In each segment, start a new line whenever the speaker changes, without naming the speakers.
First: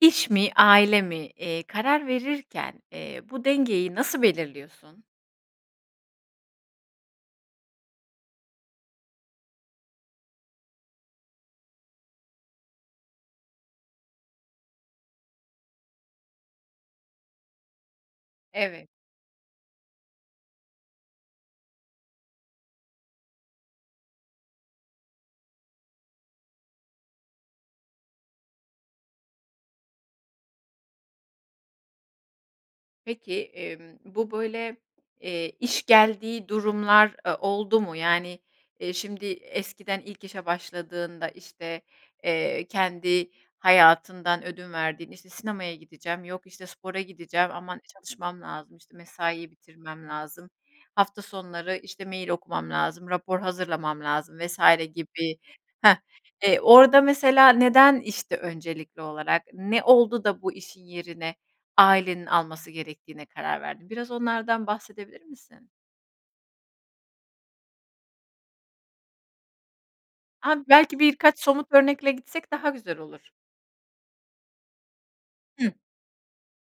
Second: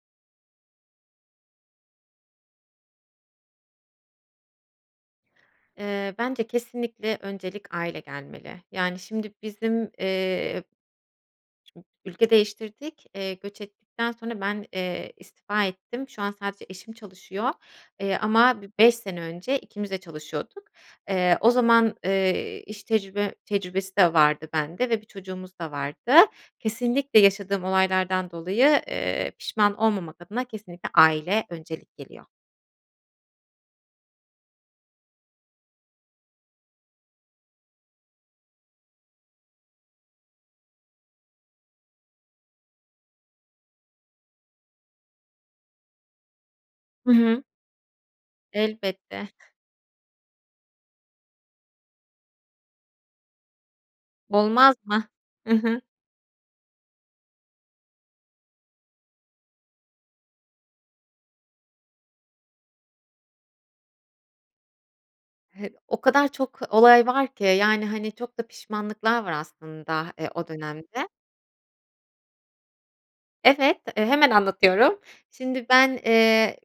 İş mi, ailemi, eee, karar verirken, eee, bu dengeyi nasıl belirliyorsun?
Iıı, bence kesinlikle öncelik aile gelmeli, yani şimdi bizim, eee Ülke değiştirdik, eee, göç ettikten sonra ben, eee, istifa ettim. Şu an sadece eşim çalışıyor, eee, ama b
Evet.
beş sene önce ikimiz de çalışıyorduk. Eee, o zaman, ııı, iş tecrübe tecrübesi de vardı bende ve bir çocuğumuz da vardı. Kesinlikle yaşadığım olaylardan dolayı, ııı, pişman olmamak adına kesinlikle aile öncelik geliyor.
Peki, emm, bu böyle, eee, iş geldiği durumlar, aaa, oldu mu? Yani, eee, şimdi eskiden ilk işe başladığında, işte, eee, kendi hayatından ödün verdiğinde, işte, sinemaya gideceğim, yok, işte, spora
Hı hı.
gideceğim aman çalışmam lazım, işte,
Elbette.
mesaiye bitirmem lazım, hafta sonları, işte, mail okumam lazım, rapor hazırlamam lazım vs.
Olmaz mı?
gibi
Hı hı.
Hah, eee, orada mesela neden, işte, öncelikli olarak, ne oldu da bu işin yerine ailenin alması gerektiğine karar verdin? Biraz onlardan bahsedebilir misin?
[unintelligible] O kadar çok olay var ki, yani, hani, çok da pişmanlıklar var aslında, eee, o
A, belki
dönemde.
birkaç somut bir örnekle gitsek daha güzel olur.
Evet, eee, hemen anlatıyorum. Şimdi
Hıı.
ben, eee,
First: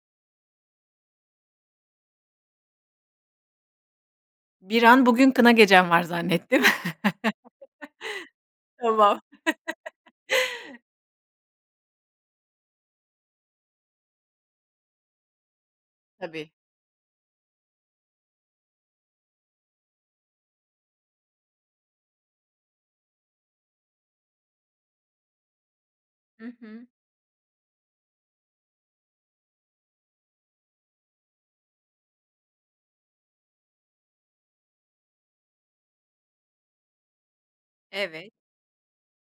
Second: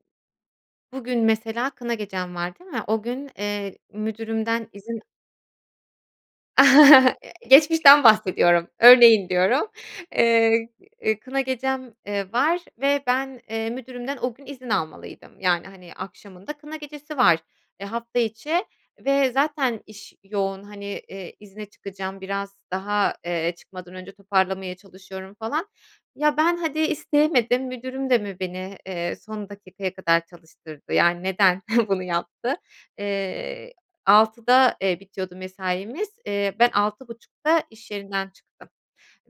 bugün mesela kına gecem var değil mi? O gün, eee, müdürümden
Bir
izin
an bugün kına gecen var zannettim.
Geçmişten bahsediyorum,
Tamam.
örneğin diyorum. Eee, kına gecem, ııı, var ve ben, eee, müdürümden o gün izin almalıydım. Yani, hani,
Tabii.
akşamında kına gecesi var, e, hafta içi ve zaten iş yoğun, hani, eee, izne çıkacağım biraz daha, eee, çıkmadan önce toparlamaya çalışıyorum falan. Ya,
Hı
ben hadi
hı.
isteyemedim, müdürüm de mi beni, eee, son dakikaya kadar çalıştırdı? Yani neden bunu yaptı? Eee, 18.00'da, eee, bitiyordu mesaimiz. Eee, ben 18.30'da iş yerinden
Evet.
çıktım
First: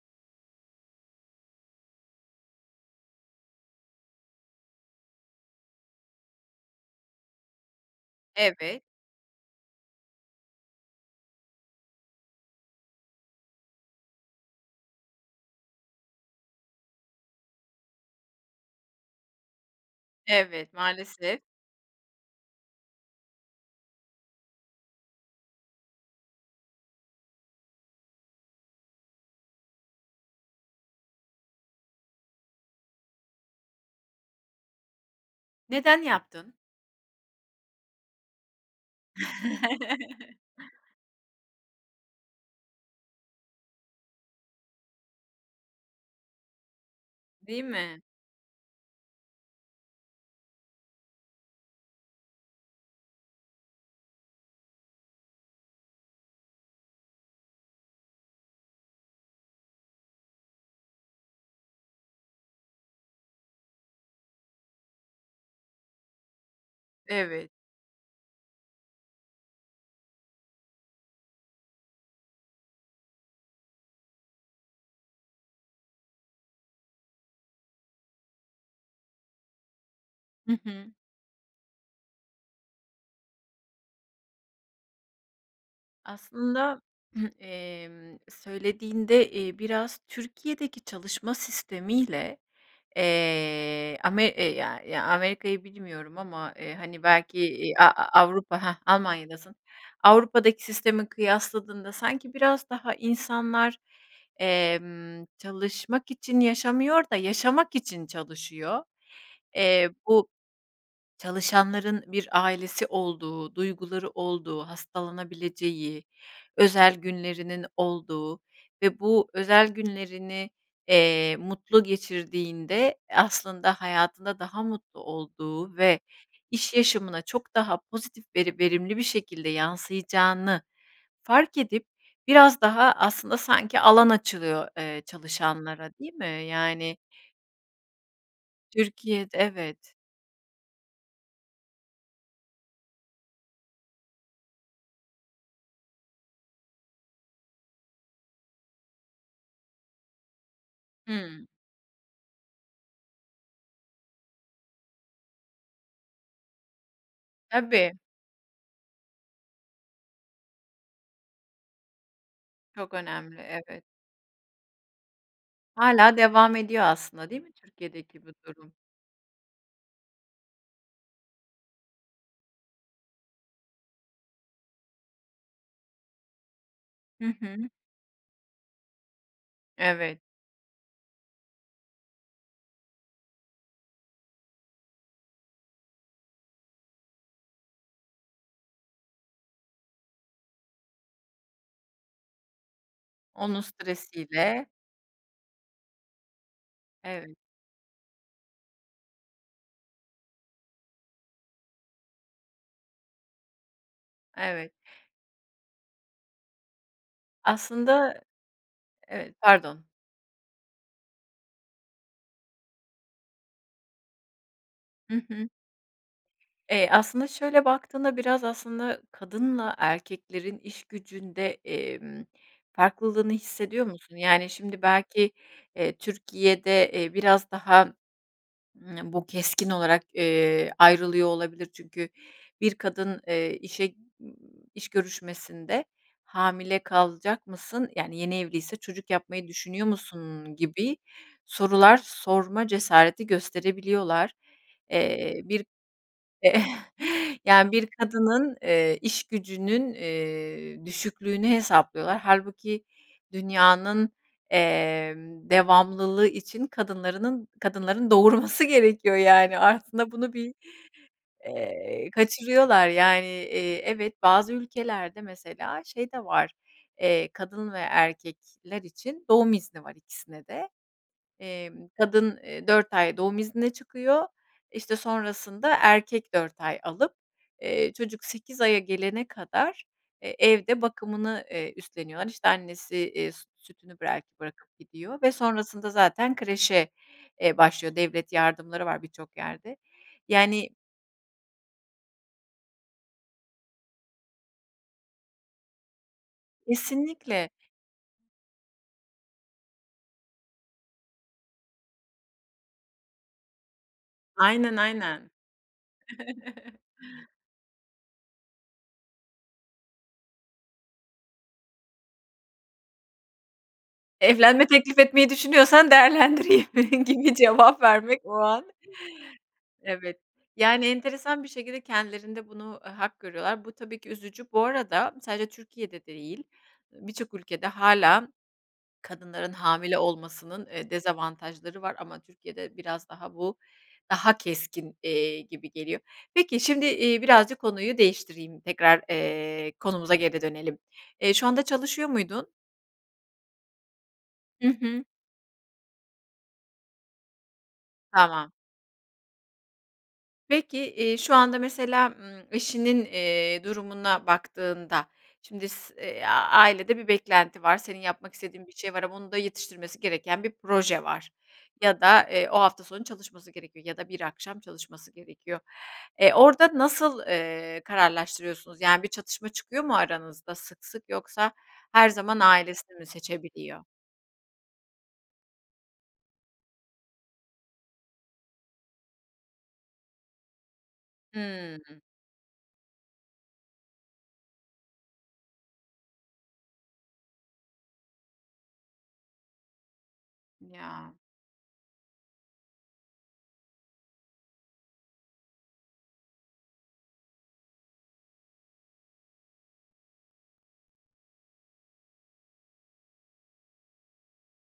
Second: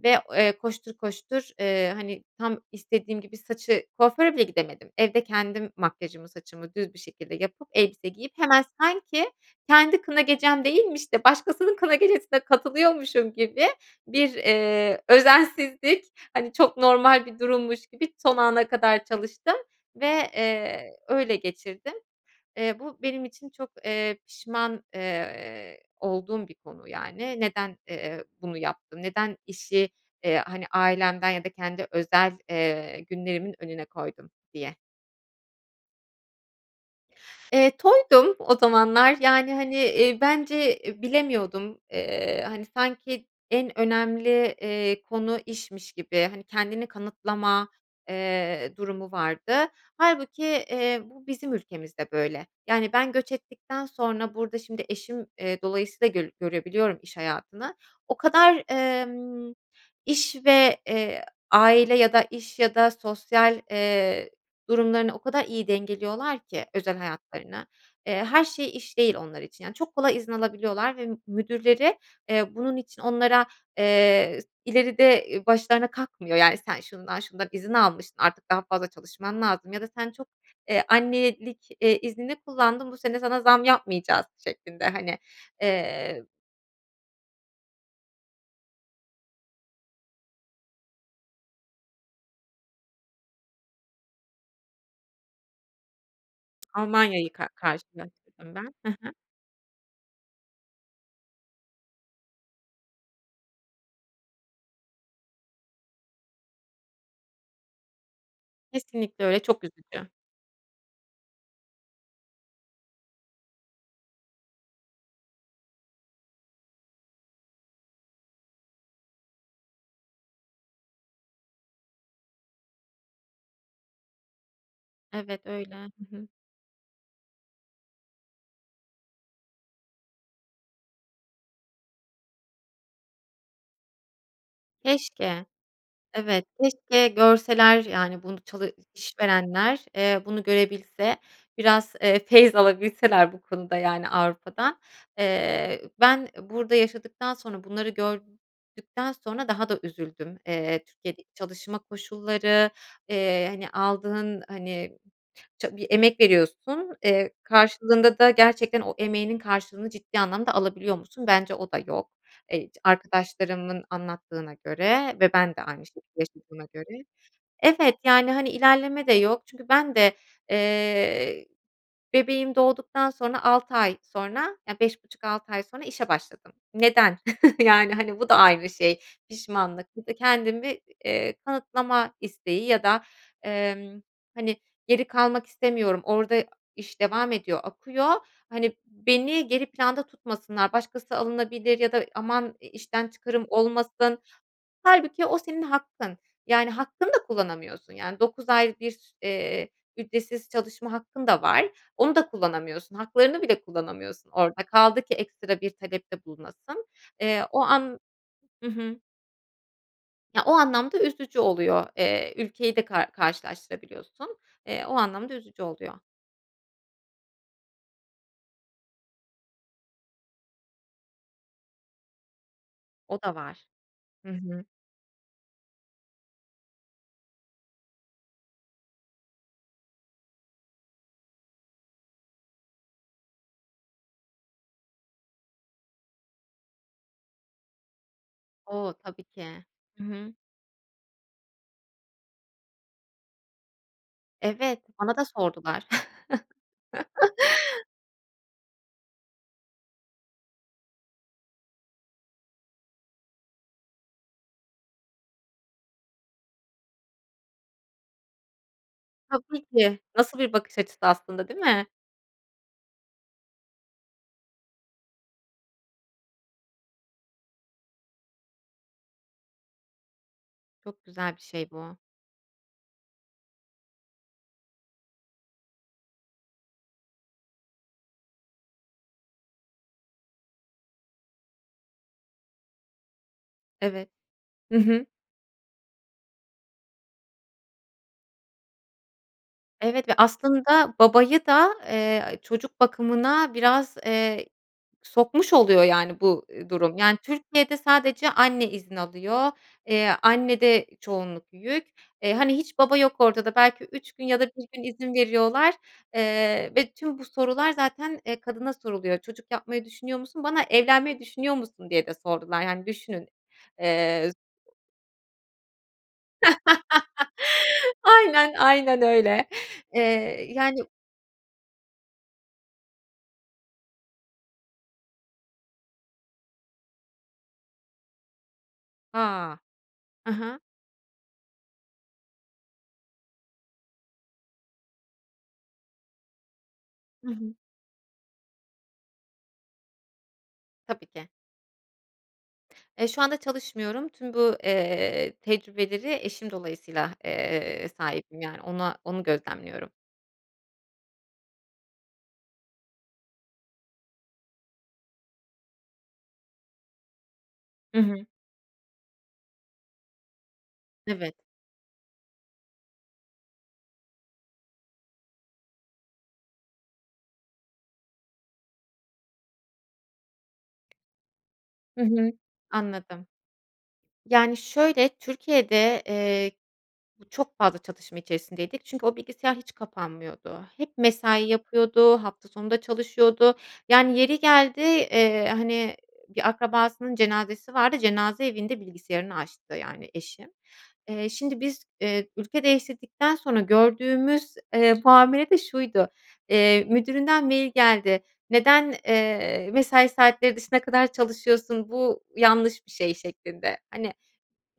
ve, eee, koştur koştur, ııı, hani tam istediğim gibi saçı kuaföre bile gidemedim. Evde kendim makyajımı, saçımı düz bir şekilde yapıp elbise giyip hemen
Evet.
sanki kendi kına gecem değilmiş de başkasının kına gecesine katılıyormuşum gibi bir, eee, özensizlik, hani, çok normal bir durummuş gibi son ana kadar çalıştım ve,
Evet,
eee, öyle
maalesef.
geçirdim. Eee, bu benim için çok, eee, pişman, eee, olduğum bir konu yani. Neden, eee, bunu yaptı, neden işi, eee, hani, ailemden ya da kendi özel, eee, günlerimin önüne koydum diye.
Neden yaptın?
Eee, toydum o zamanlar, yani, hani, eee, bence, eee, bilemiyordum, eee, hani, sanki en önemli, eee, konu işmiş gibi, hani, kendini
Değil
kanıtlama,
mi?
eee, durumu vardı. Hâlbuki, eee, bu bizim ülkemizde böyle. Yani ben göç ettikten sonra burada şimdi eşim, eee, dolayısıyla göl görebiliyorum iş hayatını. O kadar, emm, iş ve, eee, aile ya da iş ya da sosyal, eee, durumlarını o kadar iyi dengeliyorlar ki özel
Evet.
hayatlarını. Eee, her şey iş değil onlar için. Yani, çok kolay izin alabiliyorlar ve m müdürleri, eee, bunun için onlara, eee, s ileride, eee, başlarına kakmıyor, yani, "Sen şundan şundan izin almıştın, artık daha fazla çalışman lazım ya da sen çok,
Hı hı.
eee, annelik, eee, iznini kullandın, bu sene sana zam yapmayacağız." şeklinde, hani. Eee
Aslında, emm, söylediğinde, eee, biraz Türkiye'deki çalışma sistemiyle, eee, ame e ya ya Amerika'yı bilmiyorum ama, eee, hani,
Almanya'yı
belki,
ka
eee, a a
karşılaştırdım
Avrupa
ben.
Hah,
Hı hı.
Almanya'dasın. Avrupa'daki sistemi kıyasladığında sanki biraz daha insanlar, emm, çalışmak için yaşamıyor da yaşamak için çalışıyor.
Kesinlikle öyle, çok
Eee,
üzücü.
bu çalışanların bir ailesi olduğu, duyguları olduğu, hastalanabileceği, özel günlerinin olduğu ve bu özel günlerini, eee, mutlu geçirdiğinde aslında hayatında daha mutlu
Evet, öyle.
olduğu ve
Hı hı.
iş yaşamına çok daha pozitif veri verimli bir şekilde yansıyacağını fark edip biraz daha aslında sanki alan açılıyor, eee,
Keşke.
çalışanlara, değil mi?
Evet,
Yani
keşke görseler, yani, bunu çalı
Türkiye'de
işverenler,
Evet.
eee, bunu görebilse biraz, eee, feyzalabilseler bu konuda, yani, Avrupa'dan. Eee, ben burada yaşadıktan sonra, bunları gördükten sonra daha da üzüldüm, eee, Türkiye'deki
Hımm.
çalışma koşulları, eee, hani, aldığın, hani, ça bir emek veriyorsun. Eee,
Tabii.
karşılığında da gerçekten o emeğinin karşılığını ciddi anlamda alabiliyor musun? Bence o da yok. Eee,
Çok önemli, evet.
arkadaşlarımın anlattığına göre ve ben de aynı şekilde
Hâlâ devam
yaşadığıma
ediyor
göre
aslında, değil mi,
Evet,
Türkiye'deki bu
yani, hani,
durum?
ilerleme de yok çünkü ben de, eee, bebeğim doğduktan sonra 6 ay sonra ya, 5,5-6 ay sonra işe başladım. Neden?
Hı hı.
Yani, hani, bu da ayrı şey, pişmanlık. Bu da
Evet.
kendimi, eee, kanıtlama isteği ya da, emm, hani, geri kalmak istemiyorum, orada iş devam ediyor, akıyor, hani, beni geri planda tutmasınlar, başkası alınabilir ya da aman i işten çıkarım
Onun
olmasın.
stresiyle.
Hâlbuki o senin hakkın. Yani, hakkını da
Evet.
kullanamıyorsun, yani, 9 ay bir s eee, ücretsiz çalışma hakkın da var. Onu da kullanamıyorsun, haklarını bile kullanamıyorsun orada.
Evet.
Kaldı ki ekstra bir talepte bulunasın. Eee, o an
Aslında
I hı.
Evet. Pardon.
Ya, o anlamda üzücü oluyor. Eee, ülkeyi de ka karşılaştırabiliyorsun, eee, o
Hı
anlamda
hı.
üzücü oluyor.
Eee, aslında, şöyle baktığında biraz aslında kadınla erkeklerin işgücünde, emm,
O
farklılığını
da var.
hissediyor musun?
Hı
Yani,
hı.
şimdi, belki, eee, Türkiye'de, eee, biraz daha, ımm, bu keskin olarak, eee, ayrılıyor olabilir. Çünkü bir kadın, eee, işe iş görüşmesinde, "Hamile kalacak mısın?" yani, yeni evliyse
O!
"Çocuk
Tabii
yapmayı
ki.
düşünüyor
Hı hı.
musun?" gibi sorular sorma cesareti gösterebiliyorlar.
Evet, bana da
Eee, bir
sordular.
Yani, bir kadının, eee, işgücünün, eee, düşüklüğünü hesaplıyorlar hâlbuki dünyanın, emm, devamlılığı için kadınlarının kadınların doğurması gerekiyor, yani,
Tabii ki
aslında bunu
nasıl
bir,
bir bakış açısı aslında, değil mi?
eee, kaçırıyorlar, yani. Eee, evet, bazı ülkelerde mesela şey de var, eee, kadın ve erkekler için doğum izni var ikisine de.
Çok güzel bir şey
Emm,
bu.
kadın, eee, 4 ay doğum iznine çıkıyor, işte, sonrasında erkek 4 ay alıp, eee, çocuk 8 aya gelene kadar, eee, evde bakımını, eee, üstleniyorlar. İşte, annesi, eee, süt sütünü
Evet.
belki
Hı
bırakıp
hı.
gidiyor ve sonrasında zaten kreşe, eee, başlıyor. Devlet yardımları var birçok yerde.
Evet ve
Yani
aslında babayı da, eee, çocuk bakımına biraz, eee, sokmuş oluyor, yani, bu, eee, durum. Yani,
Kesinlikle.
Türkiye'de sadece anne izin alıyor. Eee, annede çoğunluk yük. Eee, hani, hiç baba yok ortada belki 3 gün ya da 1
Aynen,
gün izin
aynen.
veriyorlar, eee, ve tüm bu sorular zaten, eee, kadına soruluyor. "Çocuk yapmayı düşünüyor musun?" Bana, "Evlenmeyi düşünüyor musun?" diye de sordular, yani, düşünün. Eee, s
Evlenme teklifi etmeyi düşünüyorsan değerlendireyim gibi cevap vermek o
Aynen,
an.
aynen öyle.
Evet,
Eee, yani
yani, enteresan bir şekilde kendilerinde bunu, eee, hak görüyorlar. Bu tabii ki üzücü. Bu arada sadece Türkiye'de değil, eee, birçok ülkede hâlâ kadınların
A!
hamile
Ha ha.
olmasının, eee, dezavantajları var ama Türkiye'de biraz daha bu, daha keskin, eee, gibi geliyor. Peki şimdi, eee,
Hı hı.
birazcık konuyu değiştireyim, tekrar, eee, konumuza geri dönelim.
Tabii ki.
Eee, şu anda çalışıyor muydun?
Eee, şu anda çalışmıyorum. Tüm bu,
Hı hı.
eee, tecrübeleri eşim dolayısıyla, eee, sahibim,
Tamam.
yani, ona onu gözlemliyorum.
Peki, iii, şu anda mesela, ımm, eşinin, eee, durumuna baktığında şimdi s eee, ailede bir beklenti var, senin
Hı hı.
yapmak istediğin bir şey var ama onun da yetiştirmesi gereken bir proje var
Evet.
ya da, eee, o hafta sonu çalışması gerekiyor ya da bir akşam çalışması gerekiyor. E, orada nasıl, eee, kararlaştırıyorsunuz yani bir çatışma çıkıyor mu aranızda sık sık yoksa
Hı
her
hı.
zaman ailesini mi
Anladım.
seçebiliyor?
Yani, şöyle, Türkiye'de, eee, bu çok fazla çatışma içerisindeydik çünkü o bilgisayar hiç kapanmıyordu. Hep mesai
Hıı.
yapıyordu, hafta sonu da çalışıyordu. Yani yeri geldi, eee, hani, bir akrabasının cenazesi vardı, cenaze evinde bilgisayarını açtı yani eşim.
Ya.
Eee, şimdi biz, eee, ülke değiştirdikten sonra gördüğümüz, eee, muamele de şuydu. Eee, müdüründen mail geldi. Neden, eee, mesai saatleri dışına kadar çalışıyorsun, bu yanlış bir şey şeklinde. Hani,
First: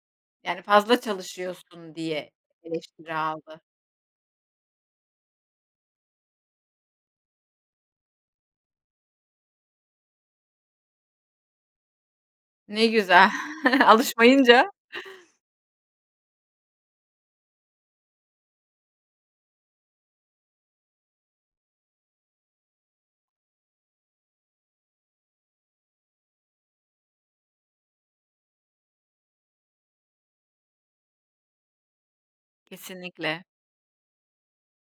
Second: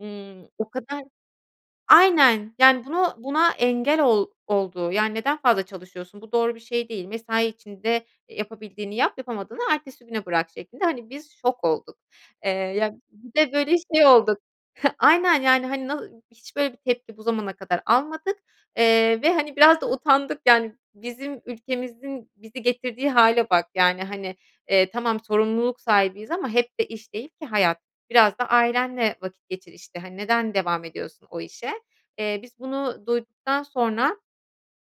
ımm,
Yani
o
fazla
kadar
çalışıyorsun diye
Aynen yani
eleştiri
bunu buna
aldı.
engel ol oldu yani neden fazla çalışıyorsun, bu doğru bir şey değil, mesai içinde, eee, yapabildiğini yap, yapamadığını ertesi güne bırak şeklinde. Hani, biz şok olduk. Eee,
Ne
ya
güzel,
bir de böyle şey olduk.
alışmayınca...
Aynen yani, hani, na hiç böyle bir tepki bu zamana kadar almadık, eee, ve, hani, biraz da utandık yani bizim ülkemizin bizi getirdiği hâle bak yani, hani, eee, tamam, sorumluluk sahibiyiz ama hep de iş değil ki hayat. Biraz da ailenle vakit geçir işte. Hani, neden devam ediyorsun o işe? Eee, biz bunu
Kesinlikle.
duyduktan sonra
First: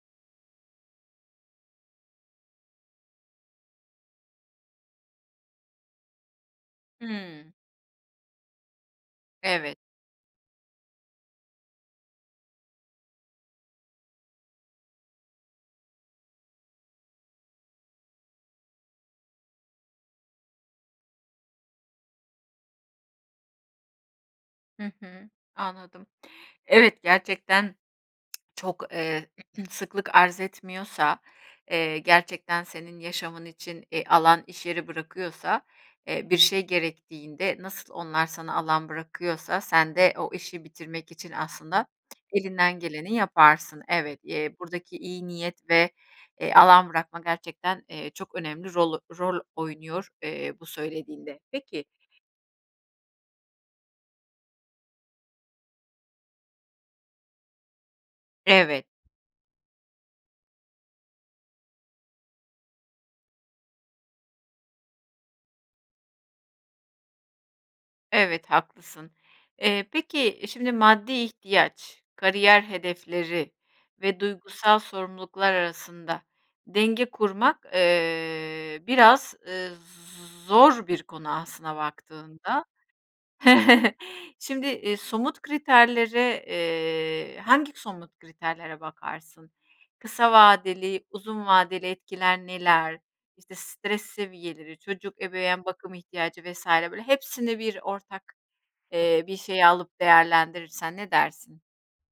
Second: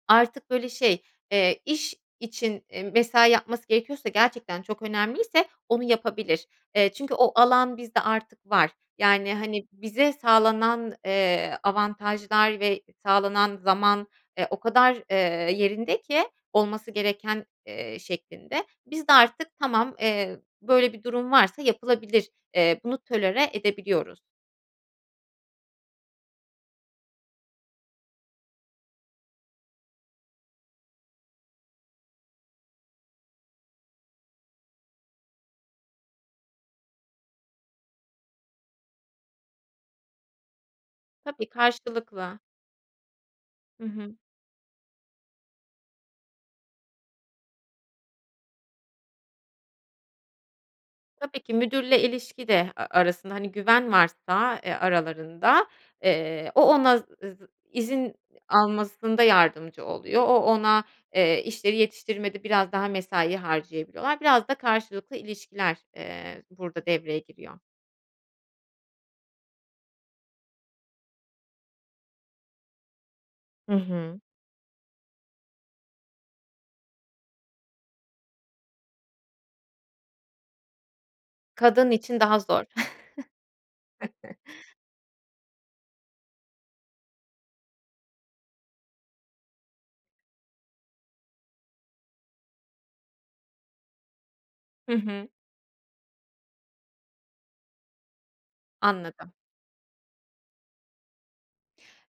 artık böyle şey, eee, iş için, eee, mesai yapması gerekiyorsa gerçekten çok önemliyse onu yapabilir. Eee, çünkü o
Hıı.
alan bizde artık var. Yani, hani,
Evet.
bize sağlanan, eee, avantajlar ve sağlanan zaman, eee, o kadar, eee, yerinde ki olması gereken, eee, şeklinde, biz de artık tamam, eee, böyle bir durum varsa yapılabilir. Eee, bunu tolere edebiliyoruz.
Hı hı, anladım. Evet, gerçekten çok, eee, sıklık arz etmiyorsa, eee, gerçekten senin yaşamın için, eee, alan iş yeri bırakıyorsa, eee, bir şey gerektiğinde nasıl onlar sana alan bırakıyorsa sen de o işi bitirmek için
Tabii,
aslında
karşılıklı.
elinden geleni yaparsın.
Hı hı.
Evet, eee, buradaki iyi niyet ve, eee, alan bırakma gerçekten, eee, çok önemli rol rol oynuyor, eee, bu
Tabii
söylediğinde.
ki
Peki
müdürle ilişki de, eee, arasında, hani, güven varsa, eee, aralarında, eee, o ona, [unintelligible] ııı, izin
Evet.
almasında yardımcı oluyor, o ona, eee, işleri yetiştirmede biraz daha mesai harcayabiliyorlar. Biraz da karşılıklı ilişkiler, eee, burada devreye giriyor.
Evet, haklısın. Eee, peki, şimdi maddi ihtiyaç, kariyer hedefleri
Hı hı.
ve duygusal sorumluluklar arasında denge kurmak, eee, biraz, eee, z zor bir konu, aslına
Kadın için daha
baktığında.
zor.
Şimdi, eee, somut kriterlere, eee, hangi somut kriterlere bakarsın? Kısa vadeli, uzun vadeli etkiler neler, işte, stres seviyeleri,
Hı
çocuk
hı.
ebeveyn bakım ihtiyacı vs. böyle hepsini bir ortak, eee,
Anladım.
bir şey alıp değerlendirirsen ne dersin?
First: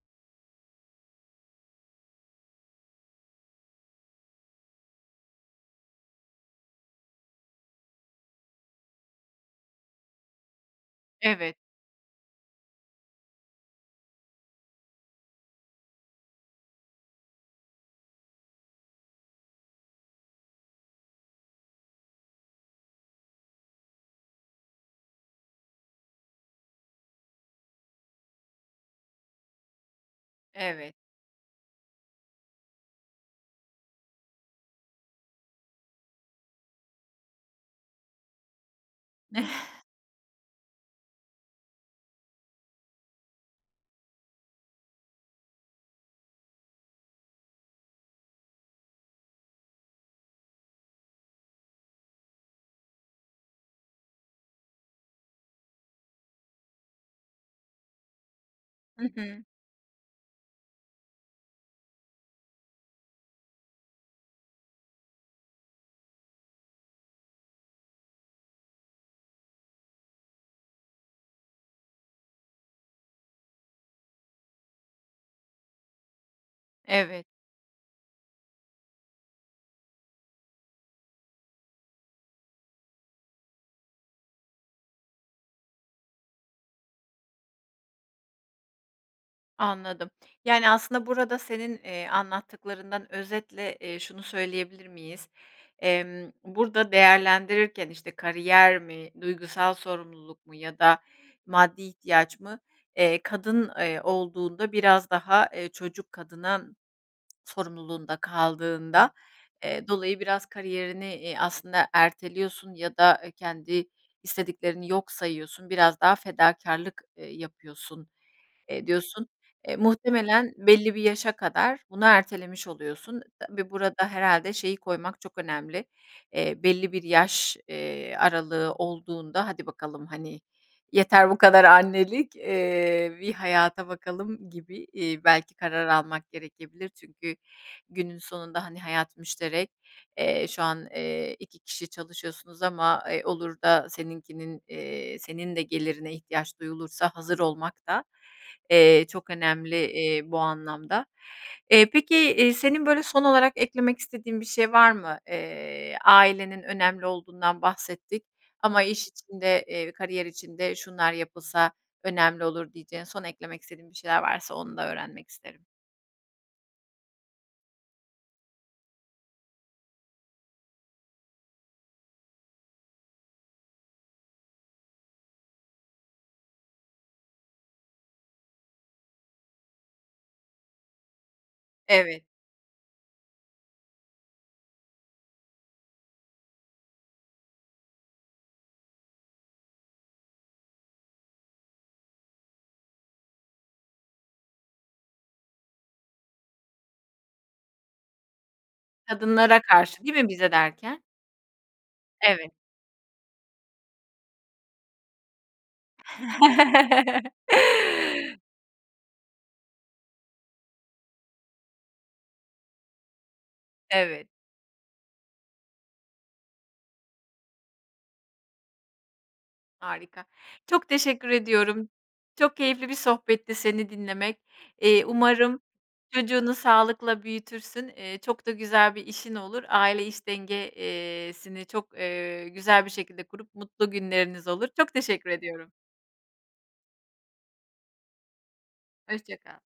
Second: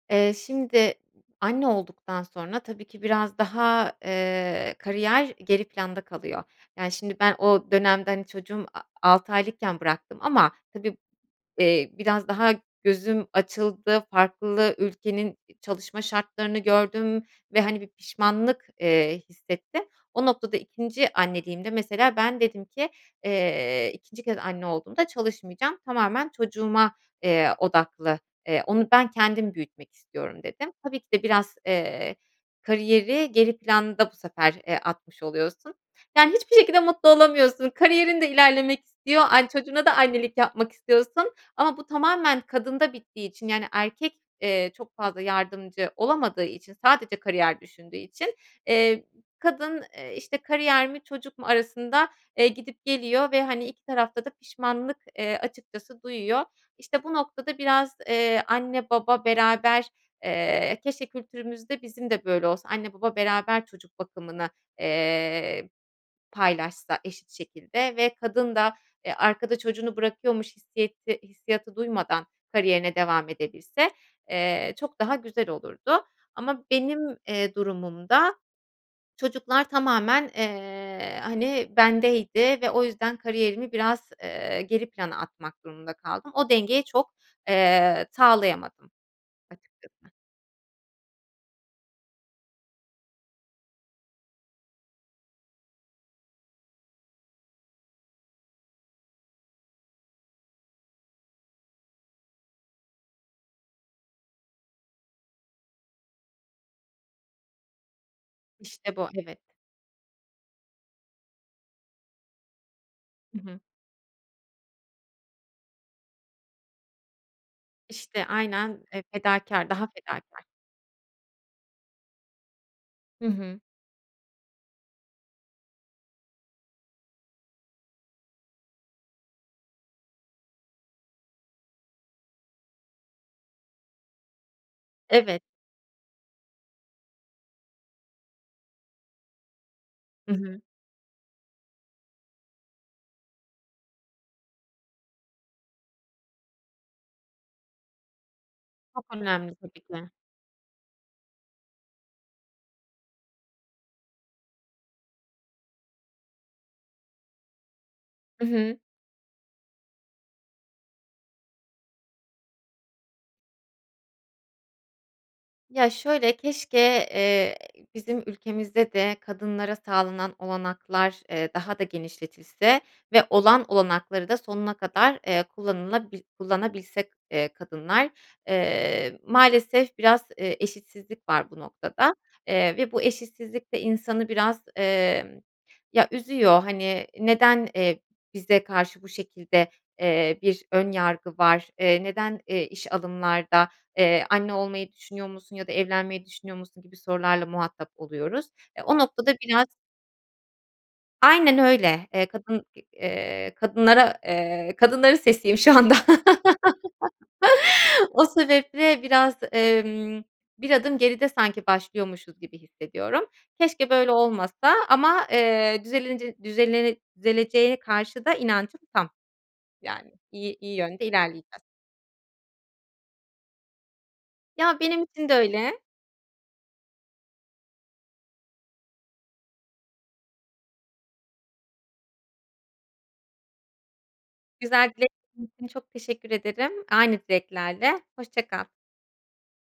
Eee, şimdi anne olduktan sonra tabii ki biraz daha, eee, kariyer geri planda kalıyor. Yani, şimdi ben o dönemde, hani, çocuğum a altı aylıkken bıraktım ama tabii,
Evet.
eee, biraz daha gözüm açıldı. Farklı ülkenin i çalışma şartlarını gördüm ve hani bir pişmanlık, eee, hissettim. O noktada 2'nci anneliğimde, mesela, ben dedim ki eee 2'nci kez anne olduğumda çalışmayacağım. Tamamen çocuğuma, eee, odaklı, eee, onu ben kendim büyütmek istiyorum dedim.
Evet.
Tabii ki de biraz, eee, kariyeri geri planda bu sefer, eee, atmış oluyorsun. Yani, hiçbir şekilde mutlu olamıyorsun. Kariyerin de ilerlemek istiyor, ay, çocuğuna da annelik yapmak istiyorsun. Ama bu tamamen kadında bittiği için yani, erkek, eee, çok fazla yardımcı olamadığı için, sadece kariyer düşündüğü için, eee, kadın, eee, işte, kariyer mi çocuk mu arasında, eee, gidip geliyor. Ve hani 2 tarafta da pişmanlık, eee, açıkçası duyuyor. İşte, bu noktada biraz, eee, anne
Hı
baba
hı.
beraber eee, keşke kültürümüzde bizim de böyle olsa, anne baba beraber çocuk bakımını, eee, paylaşsa eşit şekilde ve kadın da, eee, arkada çocuğunu bırakıyormuş hissiyeti hissiyatı duymadan kariyerine devam edebilse, eee, çok daha güzel olurdu. Ama benim,
Evet.
eee, durumumda çocuklar tamamen, eee, hani, bendeydi ve o yüzden kariyerimi biraz, eee, geri plana atmak durumunda kaldım. O dengeyi çok, eee, sağlayamadım.
Anladım.
[unintelligible]
Yani, aslında burada senin, eee, anlattıklarından özetle, eee, şunu söyleyebilir miyiz? Emm, burada değerlendirirken işte kariyer mi, duygusal sorumluluk mu ya da maddi ihtiyaç mı? Eee, kadın, eee, olduğunda biraz daha, eee, çocuk kadına sorumluluğunda
İşte bu,
kaldığında,
evet.
eee, dolayı biraz kariyerini, eee, aslında erteliyorsun ya da, eee,
Hı hı.
kendi istediklerini yok sayıyorsun, biraz daha fedakârlık, eee, yapıyorsun,
İşte, aynen
eee,
fe
diyorsun.
fedakâr,
Eee,
daha fedakâr.
muhtemelen belli bir yaşa kadar bunu ertelemiş oluyorsun.
Hı hı.
Ve burada herhâlde şeyi koymak çok önemli. Eee, belli bir yaş eee, aralığı olduğunda: "Hadi bakalım, hani, yeter bu kadar annelik, eee, bir hayata bakalım." gibi, iii,
Evet.
belki karar almak gerekebilir. Çünkü günün sonunda, hani, hayat müşterek,
Hı
eee,
hı.
şu an, eee, 2 kişi çalışıyorsunuz ama, eee, olur da seninkinin, eee, senin de gelirine ihtiyaç duyulursa hazır olmak da,
Çok
eee, çok
önemli,
önemli,
tabii ki.
eee, bu anlamda. Eee, peki, eee, senin böyle son olarak eklemek istediğin bir şey var mı? Eee, ailenin önemli olduğundan bahsettik
Hı hı.
ama iş içinde, kariyer içinde şunlar yapılsa önemli olur diyeceğin, son eklemek istediğin bir şeyler varsa onu da öğrenmek isterim.
Ya şöyle, keşke, eee, bizim ülkemizde de kadınlara sağlanan olanaklar, eee, daha da genişletilse ve olan olanakları da sonuna kadar, eee, kullanılabil kullanabilsek, eee, kadınlar. Eee, maalesef biraz, eee, eşitsizlik var bu noktada,
Evet.
eee, ve bu eşitsizlik de insanı biraz, eee, ya üzüyor. Hani, neden, eee bize karşı bu şekilde, eee, bir ön yargı var? Eee, neden, eee, iş alımlarda, eee, ‘Anne olmayı düşünüyor musun?' ya da 'Evlenmeyi düşünüyor musun?' gibi sorularla muhatap oluyoruz. Eee, o noktada
Kadınlara
biraz
karşı değil mi, bize derken?
Aynen öyle. Eee,
Evet.
kadın, eee, kadınlara, eee, kadınların sesiyim şu anda. O sebeple biraz, emm, bir adım geride sanki başlıyormuşuz gibi hissediyorum. Keşke böyle
Evet.
olmasa ama, eee, düzelinici düzelene düzeleneceğine karşı da inancım tam. Yani,
Harika.
iyi iyi
Çok
yönde
teşekkür
ilerleyeceğiz.
ediyorum. Çok keyifli bir sohbetti seni dinlemek.
Ya, benim
Eee,
için de
umarım
öyle.
çocuğunu sağlıkla büyütürsün. Eee, çok da güzel bir işin olur. Aile iş denge eee, sini çok eee, güzel bir şekilde kurup mutlu günleriniz olur.
Güzel
Çok
dilek
teşekkür
[unintelligible] için
ediyorum.
çok teşekkür ederim, aynı dileklerle, hoşça kal.
Hoşça kal.